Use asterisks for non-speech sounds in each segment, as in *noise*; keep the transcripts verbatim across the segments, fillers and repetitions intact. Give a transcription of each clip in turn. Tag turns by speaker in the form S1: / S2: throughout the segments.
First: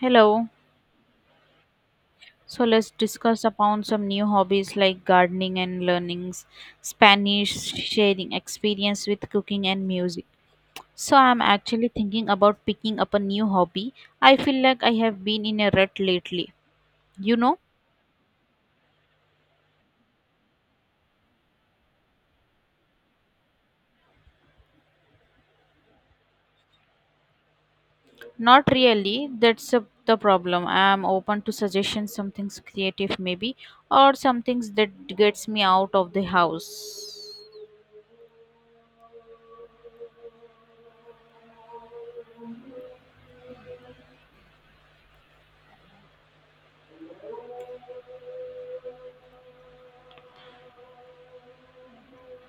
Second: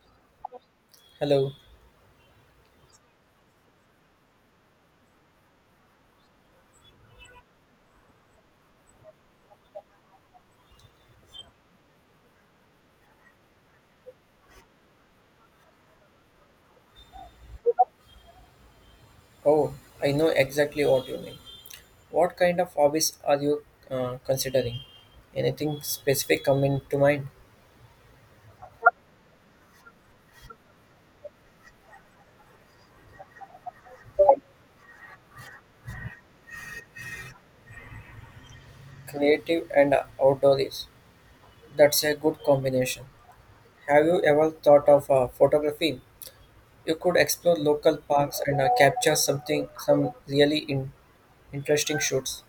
S1: Hello.
S2: Hello.
S1: So let's discuss upon some new hobbies like gardening and learning Spanish, sharing experience with cooking and music. So I'm actually thinking about picking up a new hobby. I feel like I have been in a rut lately. You know,
S2: Oh, I know exactly what you mean. What kind of hobbies are you uh, considering? Anything specific coming to mind?
S1: not really. That's a, the problem. I'm open to suggestions, something's creative maybe, or some things that gets me out of the house.
S2: Creative and outdoors. That's a good combination. Have you ever thought of uh, photography? You could explore local parks and uh, capture something, some really in- interesting shoots.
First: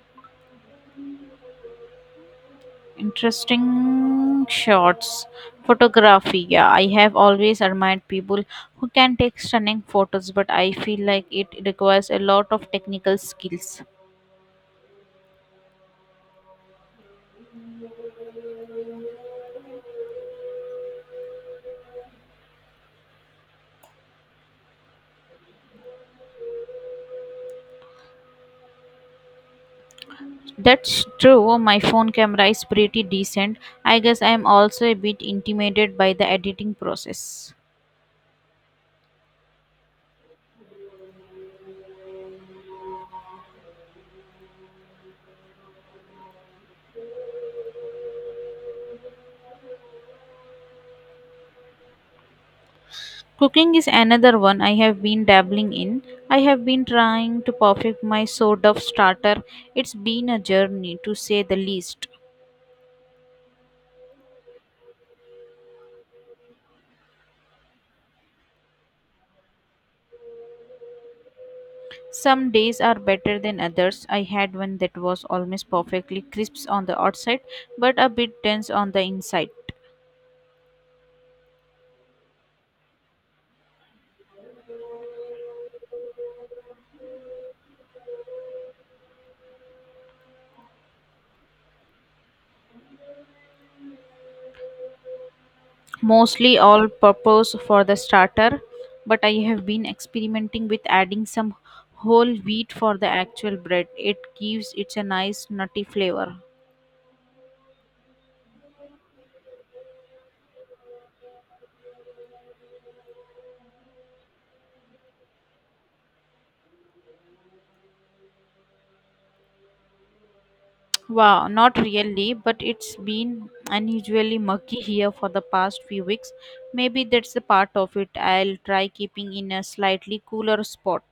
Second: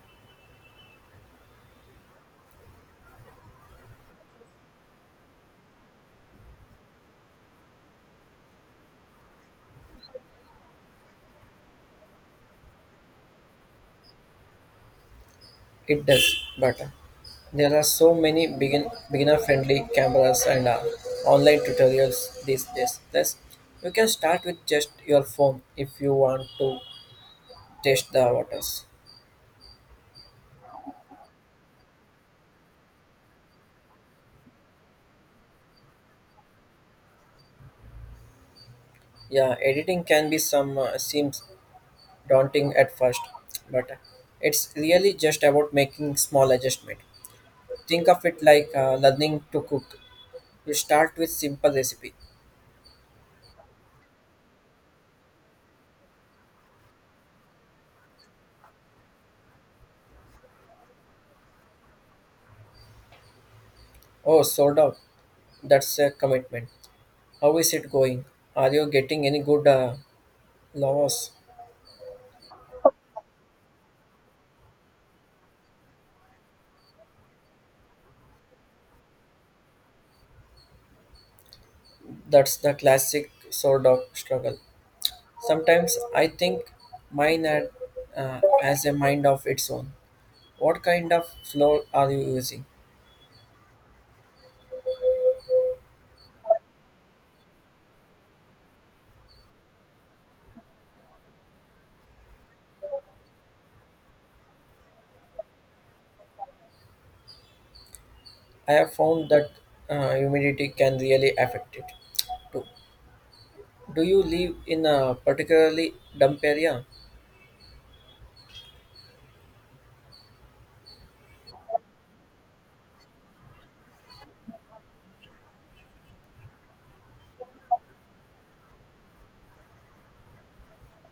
S1: Interesting shots. Photography. Yeah, I have always admired people who can take stunning photos, but I feel like it requires a lot of technical skills.
S2: It does, but uh, There are so many begin, beginner-friendly cameras and uh, online tutorials these days. Plus, you can start with just your phone if you want to test the waters.
S1: That's true. My phone camera is pretty decent. I guess I am also a bit intimidated by the editing process.
S2: Yeah, editing can be some uh, seems daunting at first, but uh, it's really just about making small adjustment. Think of it like uh, learning to cook. You start with simple recipe.
S1: Cooking is another one I have been dabbling in. I have been trying to perfect my sort of starter. It's been a journey to say the least.
S2: Oh, sold out. That's a commitment. How is it going? Are you getting any good uh, laws?
S1: Some days are better than others. I had one that was almost perfectly crisp on the outside but a bit dense on the inside.
S2: That's the classic sword dog struggle. Sometimes I think mine had, uh, has a mind of its own. What kind of floor are you using?
S1: Mostly all purpose for the starter, but I have been experimenting with adding some whole wheat for the actual bread. It gives it a nice nutty flavor.
S2: I have found that uh, humidity can really affect it. Do, do you live in a particularly damp area?
S1: Wow, not really, but it's been unusually murky here for the past few weeks. Maybe that's the part of it. I'll try keeping in a slightly cooler spot.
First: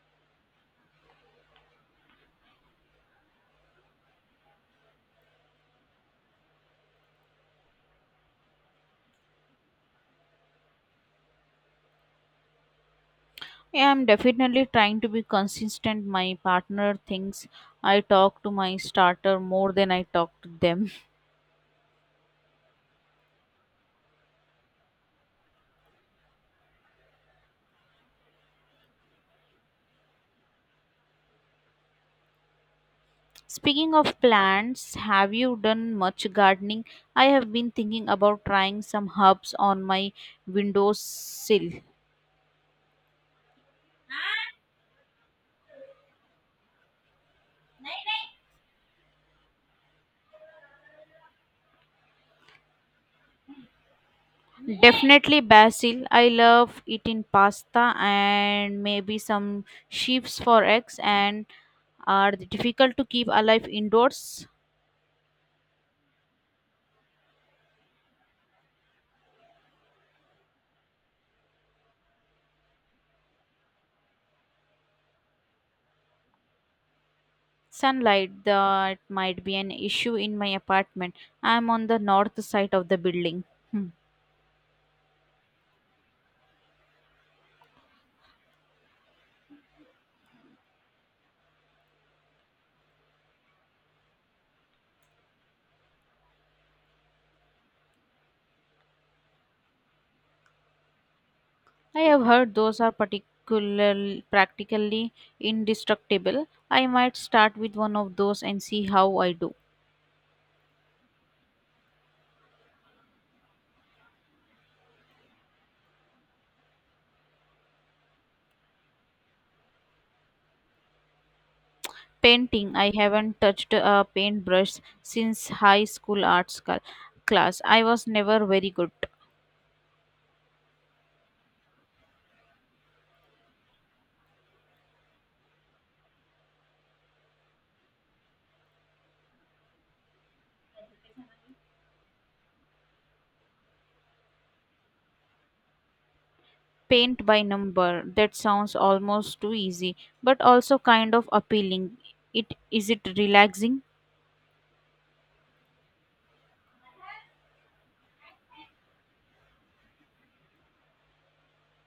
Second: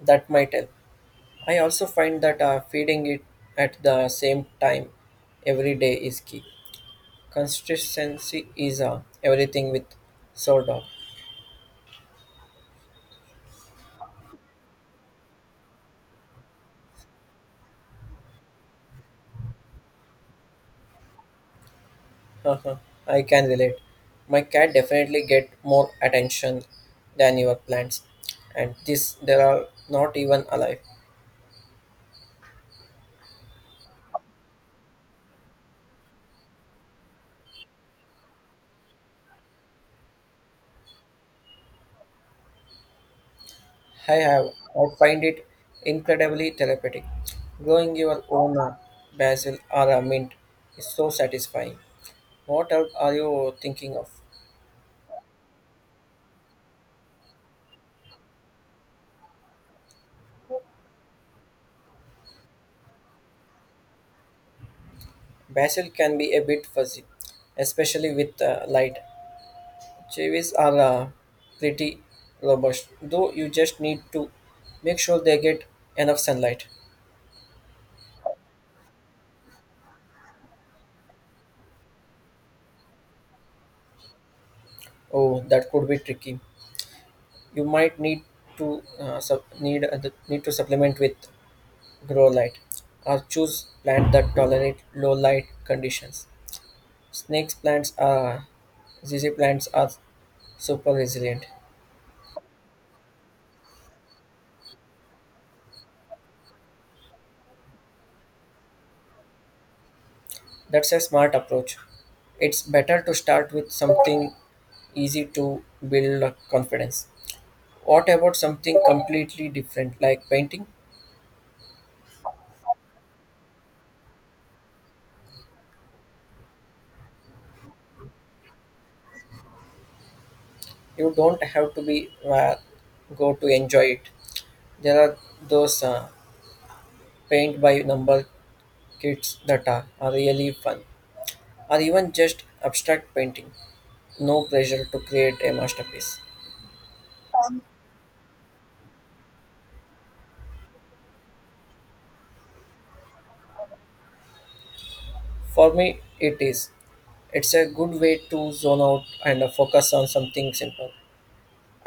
S2: That might help. I also find that uh, feeding it at the same time every day is key. Consistency is uh, everything with sword dog.
S1: Yeah, I'm definitely trying to be consistent. My partner thinks I talk to my starter more than I talk to them.
S2: Uh huh. I can relate. My cat definitely get more attention than your plants, and this they are not even alive.
S1: *laughs* Speaking of plants, have you done much gardening? I have been thinking about trying some herbs on my windowsill.
S2: I have. I find it incredibly therapeutic. Growing your own uh, basil or a mint is so satisfying. What else are you thinking of?
S1: Definitely basil. I love it in pasta and maybe some sheaves for eggs and are they difficult to keep alive indoors?
S2: Basil can be a bit fuzzy, especially with uh, light. Chivis are uh, pretty robust, though you just need to make sure they get enough sunlight.
S1: Sunlight, that might be an issue in my apartment. I'm on the north side of the building. Hmm.
S2: Oh, that could be tricky. You might need to uh, sup- need uh, the- need to supplement with grow light, or choose plant that tolerate low light conditions. Snakes plants are Z Z plants are super resilient.
S1: I have heard those are particular practically indestructible. I might start with one of those and see how I do.
S2: That's a smart approach. It's better to start with something easy to build up confidence. What about something completely different like painting?
S1: Painting. I haven't touched a paintbrush since high school arts cl- class. I was never very good.
S2: You don't have to be uh, go to enjoy it. There are those uh, paint by number kits that are, are really fun, or even just abstract painting. No pressure to create a masterpiece.
S1: Paint by number. That sounds almost too easy, but also kind of appealing. It is it relaxing?
S2: For me, it is. It's a good way to zone out and uh, focus on something simple.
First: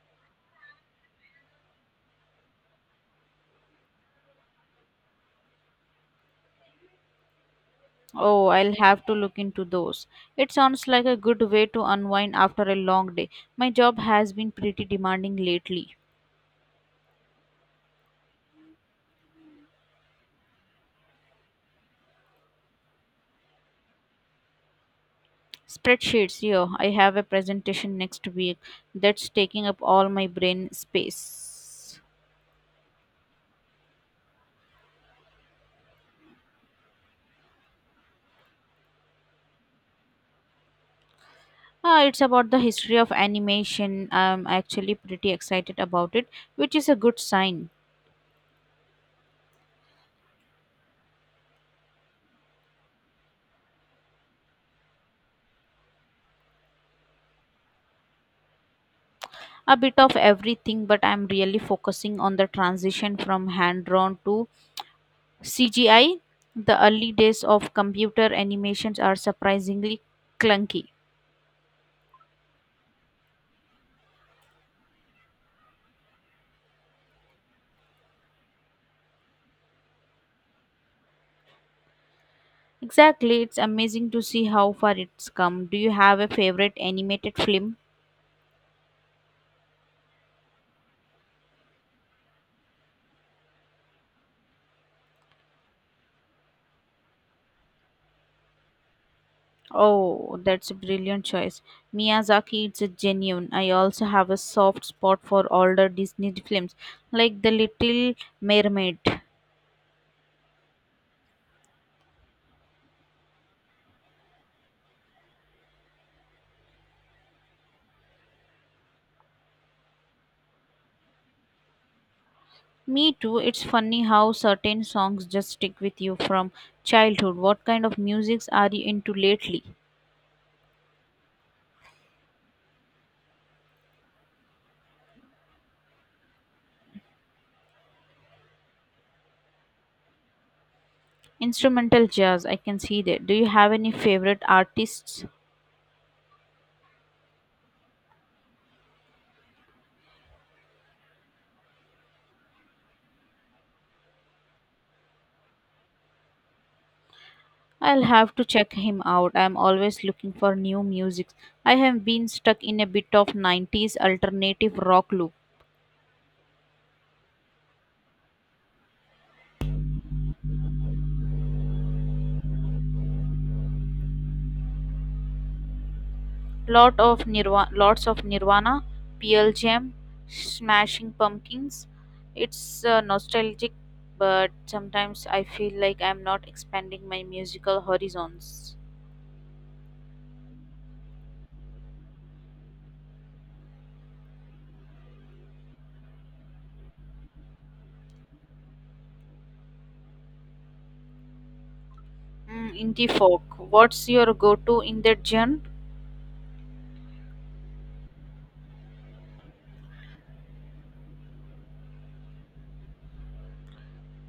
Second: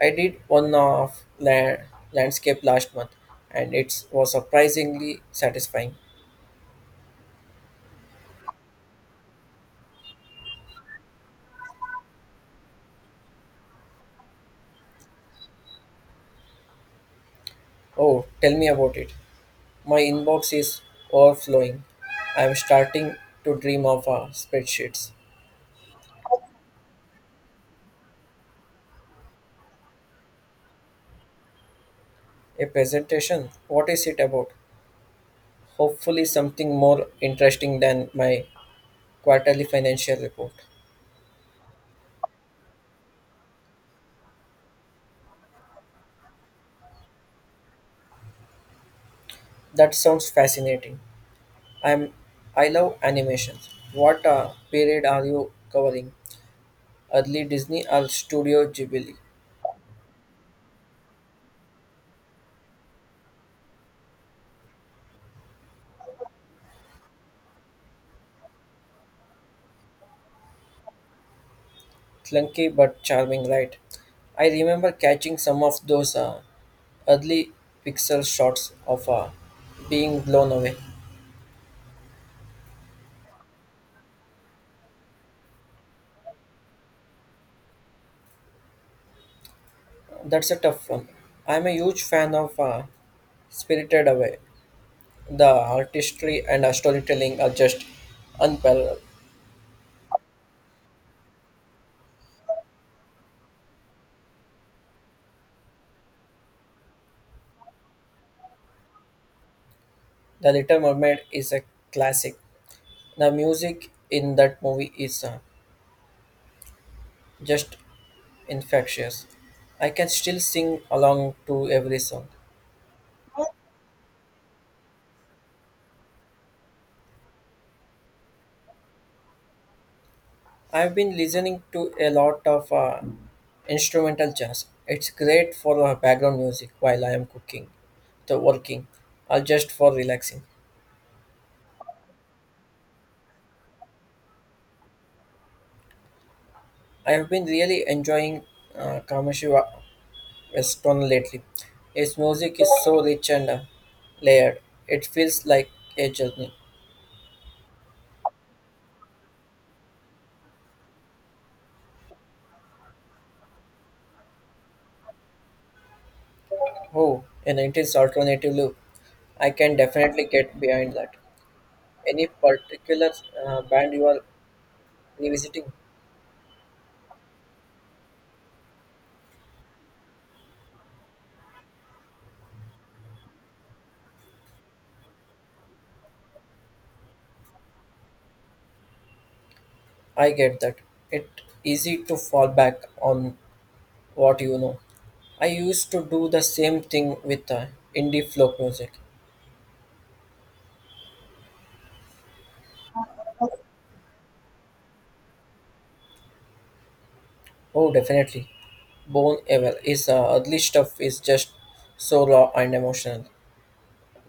S2: I did one of la- landscape last month, and it was surprisingly satisfying.
S1: Oh, I'll have to look into those. It sounds like a good way to unwind after a long day. My job has been pretty demanding lately.
S2: Oh, tell me about it. My inbox is overflowing. I am starting to dream of uh, spreadsheets.
S1: Spreadsheets, yeah, I have a presentation next week that's taking up all my brain space.
S2: A presentation? What is it about? Hopefully, something more interesting than my quarterly financial report.
S1: Ah, it's about the history of animation. I'm actually pretty excited about it, which is a good sign.
S2: That sounds fascinating. I'm I love animations. What uh, period are you covering? Early Disney or Studio Ghibli?
S1: A bit of everything, but I'm really focusing on the transition from hand drawn to C G I, the early days of computer animations are surprisingly clunky.
S2: Clunky but charming, right? I remember catching some of those uh, early pixel shots of uh, being blown away.
S1: Exactly, it's amazing to see how far it's come. Do you have a favorite animated film?
S2: That's a tough one. I'm a huge fan of uh, Spirited Away. The artistry and storytelling are just unparalleled.
S1: Oh, that's a brilliant choice. Miyazaki is a genuine. I also have a soft spot for older Disney films like The Little Mermaid.
S2: The Little Mermaid is a classic. The music in that movie is uh, just infectious. I can still sing along to every song.
S1: Me too. It's funny how certain songs just stick with you from childhood. What kind of musics are you into lately?
S2: I've been listening to a lot of uh, instrumental jazz. It's great for uh, background music while I am cooking, the working, or just for relaxing.
S1: Instrumental jazz, I can see that. Do you have any favorite artists?
S2: I have been really enjoying uh, commercial Stone lately. His music is so rich and uh, layered. It feels like a journey.
S1: I'll have to check him out. I'm always looking for new music. I have been stuck in a bit of nineties alternative rock loop.
S2: Oh, an nineties alternative loop. I can definitely get behind that. Any particular uh, band you are revisiting?
S1: Lot of Nirvana, lots of Nirvana, Pearl Jam, Smashing Pumpkins. It's uh, nostalgic, but sometimes I feel like I'm not expanding my musical horizons.
S2: I get that. It's easy to fall back on what you know. I used to do the same thing with uh, indie folk music.
S1: Mm, indie folk. What's your go-to in that genre?
S2: Oh, definitely. Bone Evil is uh, early stuff is just so raw and emotional.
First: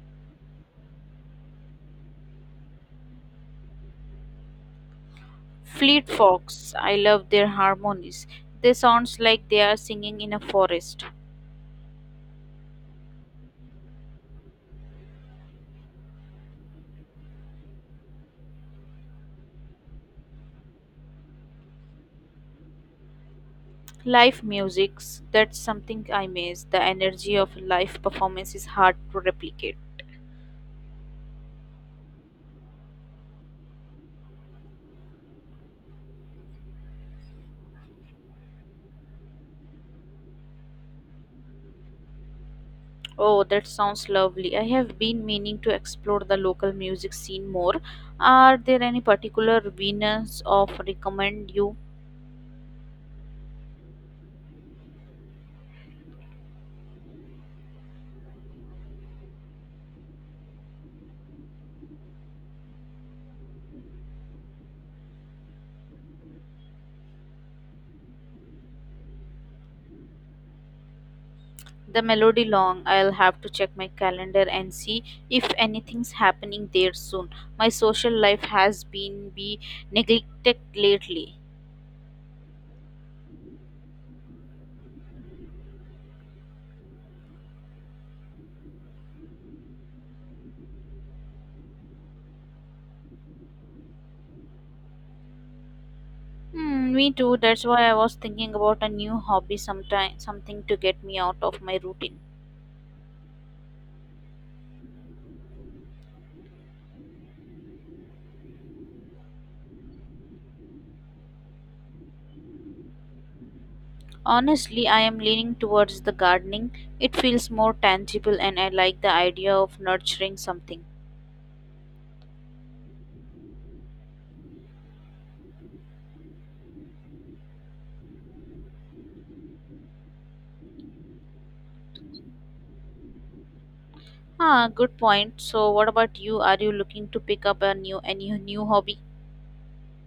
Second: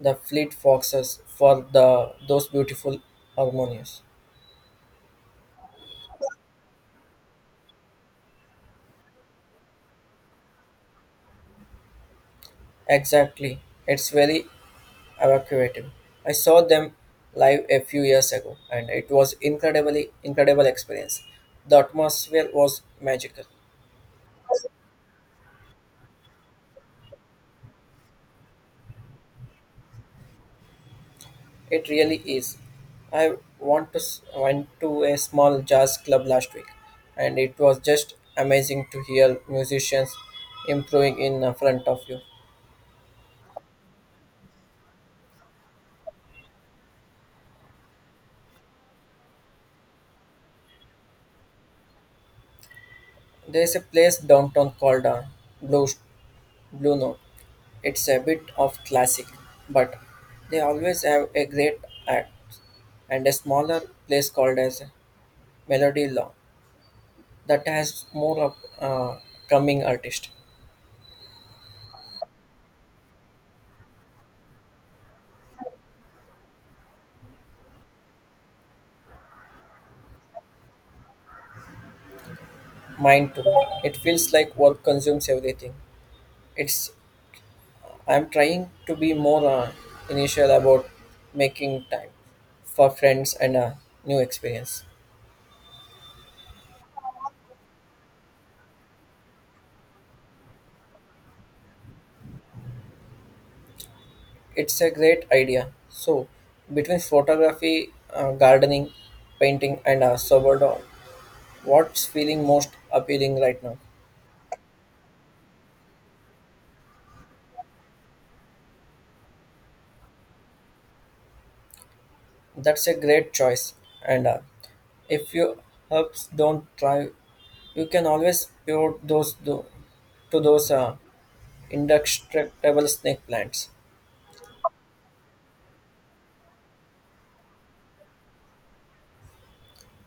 S2: The fleet foxes for the those beautiful harmonious.
S1: Fleet Fox. I love their harmonies. They sounds like they are singing in a forest.
S2: Exactly. It's very evocative. I saw them live a few years ago and it was incredibly incredible experience. The atmosphere was magical.
S1: Live musics. That's something I miss. The energy of a live performance is hard to replicate.
S2: It really is. I want to s- went to a small jazz club last week, and it was just amazing to hear musicians improving in uh, front of you.
S1: Oh, that sounds lovely. I have been meaning to explore the local music scene more. Are there any particular venues of recommend you?
S2: There is a place downtown called uh, Blue Blue Note. It's a bit of classic, but they always have a great act and a smaller place called as Melody Law that has more of uh, coming artist.
S1: The Melody Long, I'll have to check my calendar and see if anything's happening there soon. My social life has been be neglected lately.
S2: Mine too. It feels like work consumes everything. It's I'm trying to be more uh, initial about making time for friends and a new experience.
S1: Hmm, me too. That's why I was thinking about a new hobby sometime, something to get me out of my routine.
S2: It's a great idea. So, between photography, uh, gardening, painting, and uh, sourdough, what's feeling most appealing right now?
S1: Honestly, I am leaning towards the gardening. It feels more tangible and I like the idea of nurturing something.
S2: That's a great choice. And uh, if your herbs don't thrive, you can always pivot those do, to those uh, indestructible snake plants.
S1: Ah, good point. So what about you? Are you looking to pick up a new any new hobby?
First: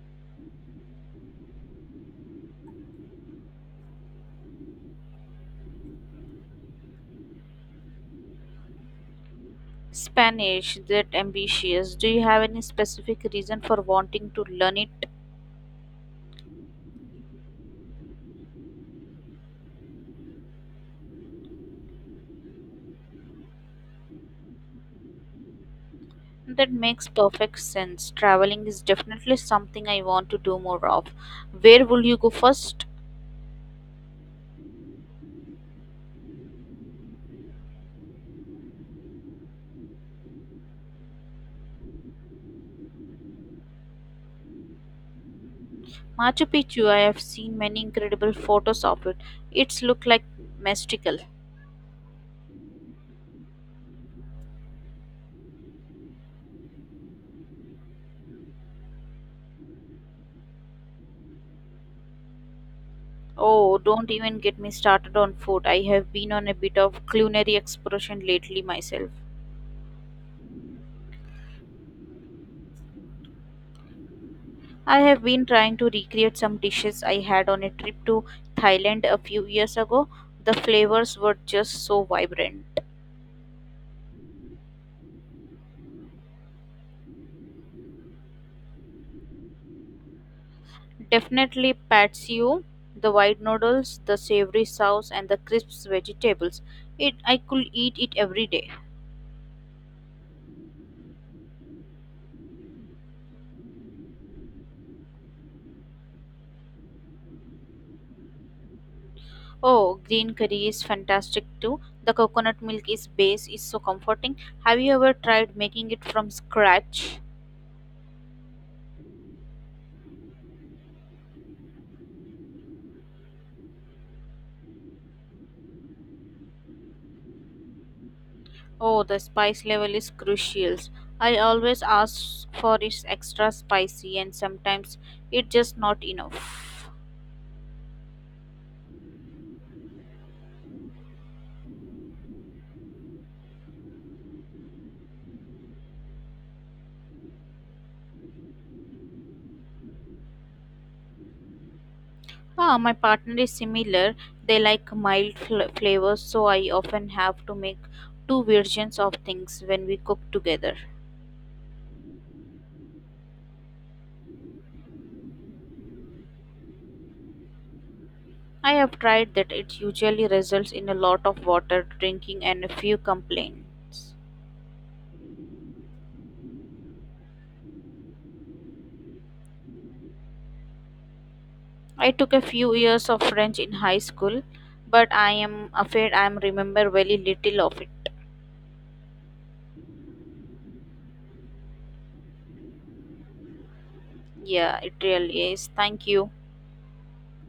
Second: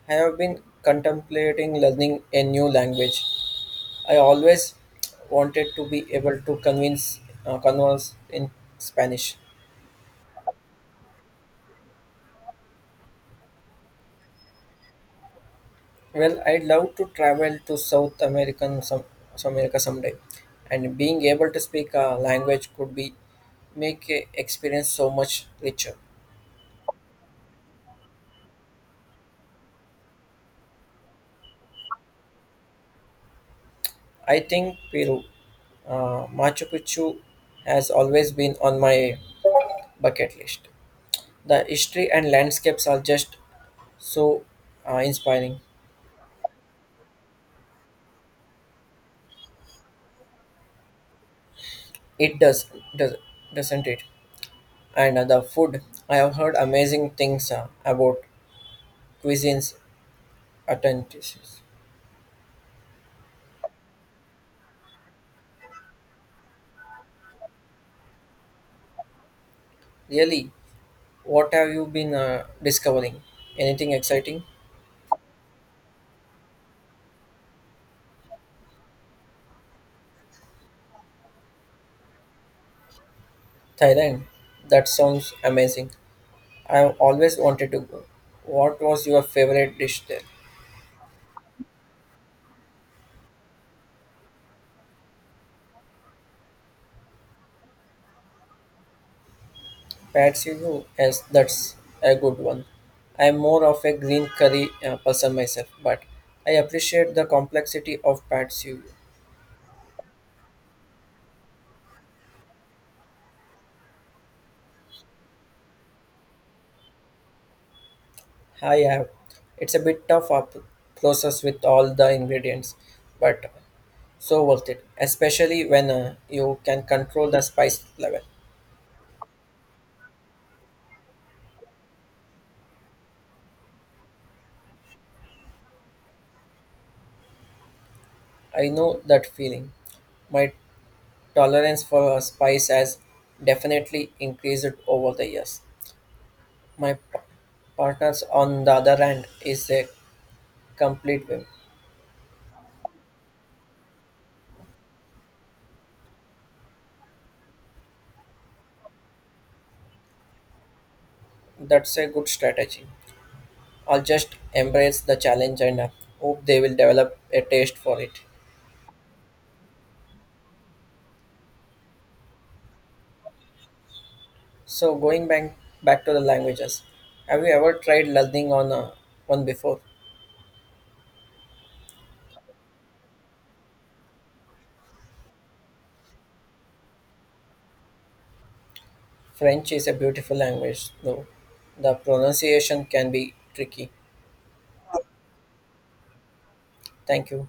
S2: I have been contemplating learning a new language. I always wanted to be able to convince uh, converse in Spanish.
S1: Spanish, that ambitious. Do you have any specific reason for wanting to learn it?
S2: Well, I'd love to travel to South American some South America someday, and being able to speak a language could be make a experience so much richer.
S1: That makes perfect sense. Traveling is definitely something I want to do more of. Where will you go first?
S2: I think Peru, uh, Machu Picchu, has always been on my bucket list. The history and landscapes are just so uh, inspiring.
S1: Machu Picchu. I have seen many incredible photos of it. It's look like mystical.
S2: It does, does doesn't it? And uh, the food, I have heard amazing things uh, about cuisines, authenticities.
S1: Oh, don't even get me started on food. I have been on a bit of culinary exploration lately myself.
S2: Really, what have you been uh, discovering? Anything exciting?
S1: I have been trying to recreate some dishes I had on a trip to Thailand a few years ago. The flavors were just so vibrant.
S2: Thailand? That sounds amazing. I've always wanted to go. What was your favorite dish there?
S1: Definitely Pad See Ew, the white noodles, the savory sauce, and the crisp vegetables. It I could eat it every day.
S2: Pad see ew, yes, that's a good one. I'm more of a green curry uh, person myself, but I appreciate the complexity of Pad see ew.
S1: Oh, green curry is fantastic too. The coconut milk is base is so comforting. Have you ever tried making it from scratch?
S2: I have. It's a bit tough up process with all the ingredients, but so worth it, especially when uh, you can control the spice level.
S1: Oh, the spice level is crucial. I always ask for is extra spicy and sometimes it's just not enough.
S2: I know that feeling. My tolerance for spice has definitely increased over the years. My p- partners, on the other hand, is a complete whim.
S1: Ah, my partner is similar. They like mild fl- flavors, so I often have to make two versions of things when we cook together.
S2: That's a good strategy. I'll just embrace the challenge and uh, hope they will develop a taste for it.
S1: I have tried that it usually results in a lot of water drinking and a few complaints.
S2: So, going back back to the languages, have you ever tried learning on uh, one before?
S1: I took a few years of French in high school, but I am afraid I remember very little of it.
S2: French is a beautiful language, though the pronunciation can be tricky.
S1: Yeah, it really is. Thank you.
S2: Thank you.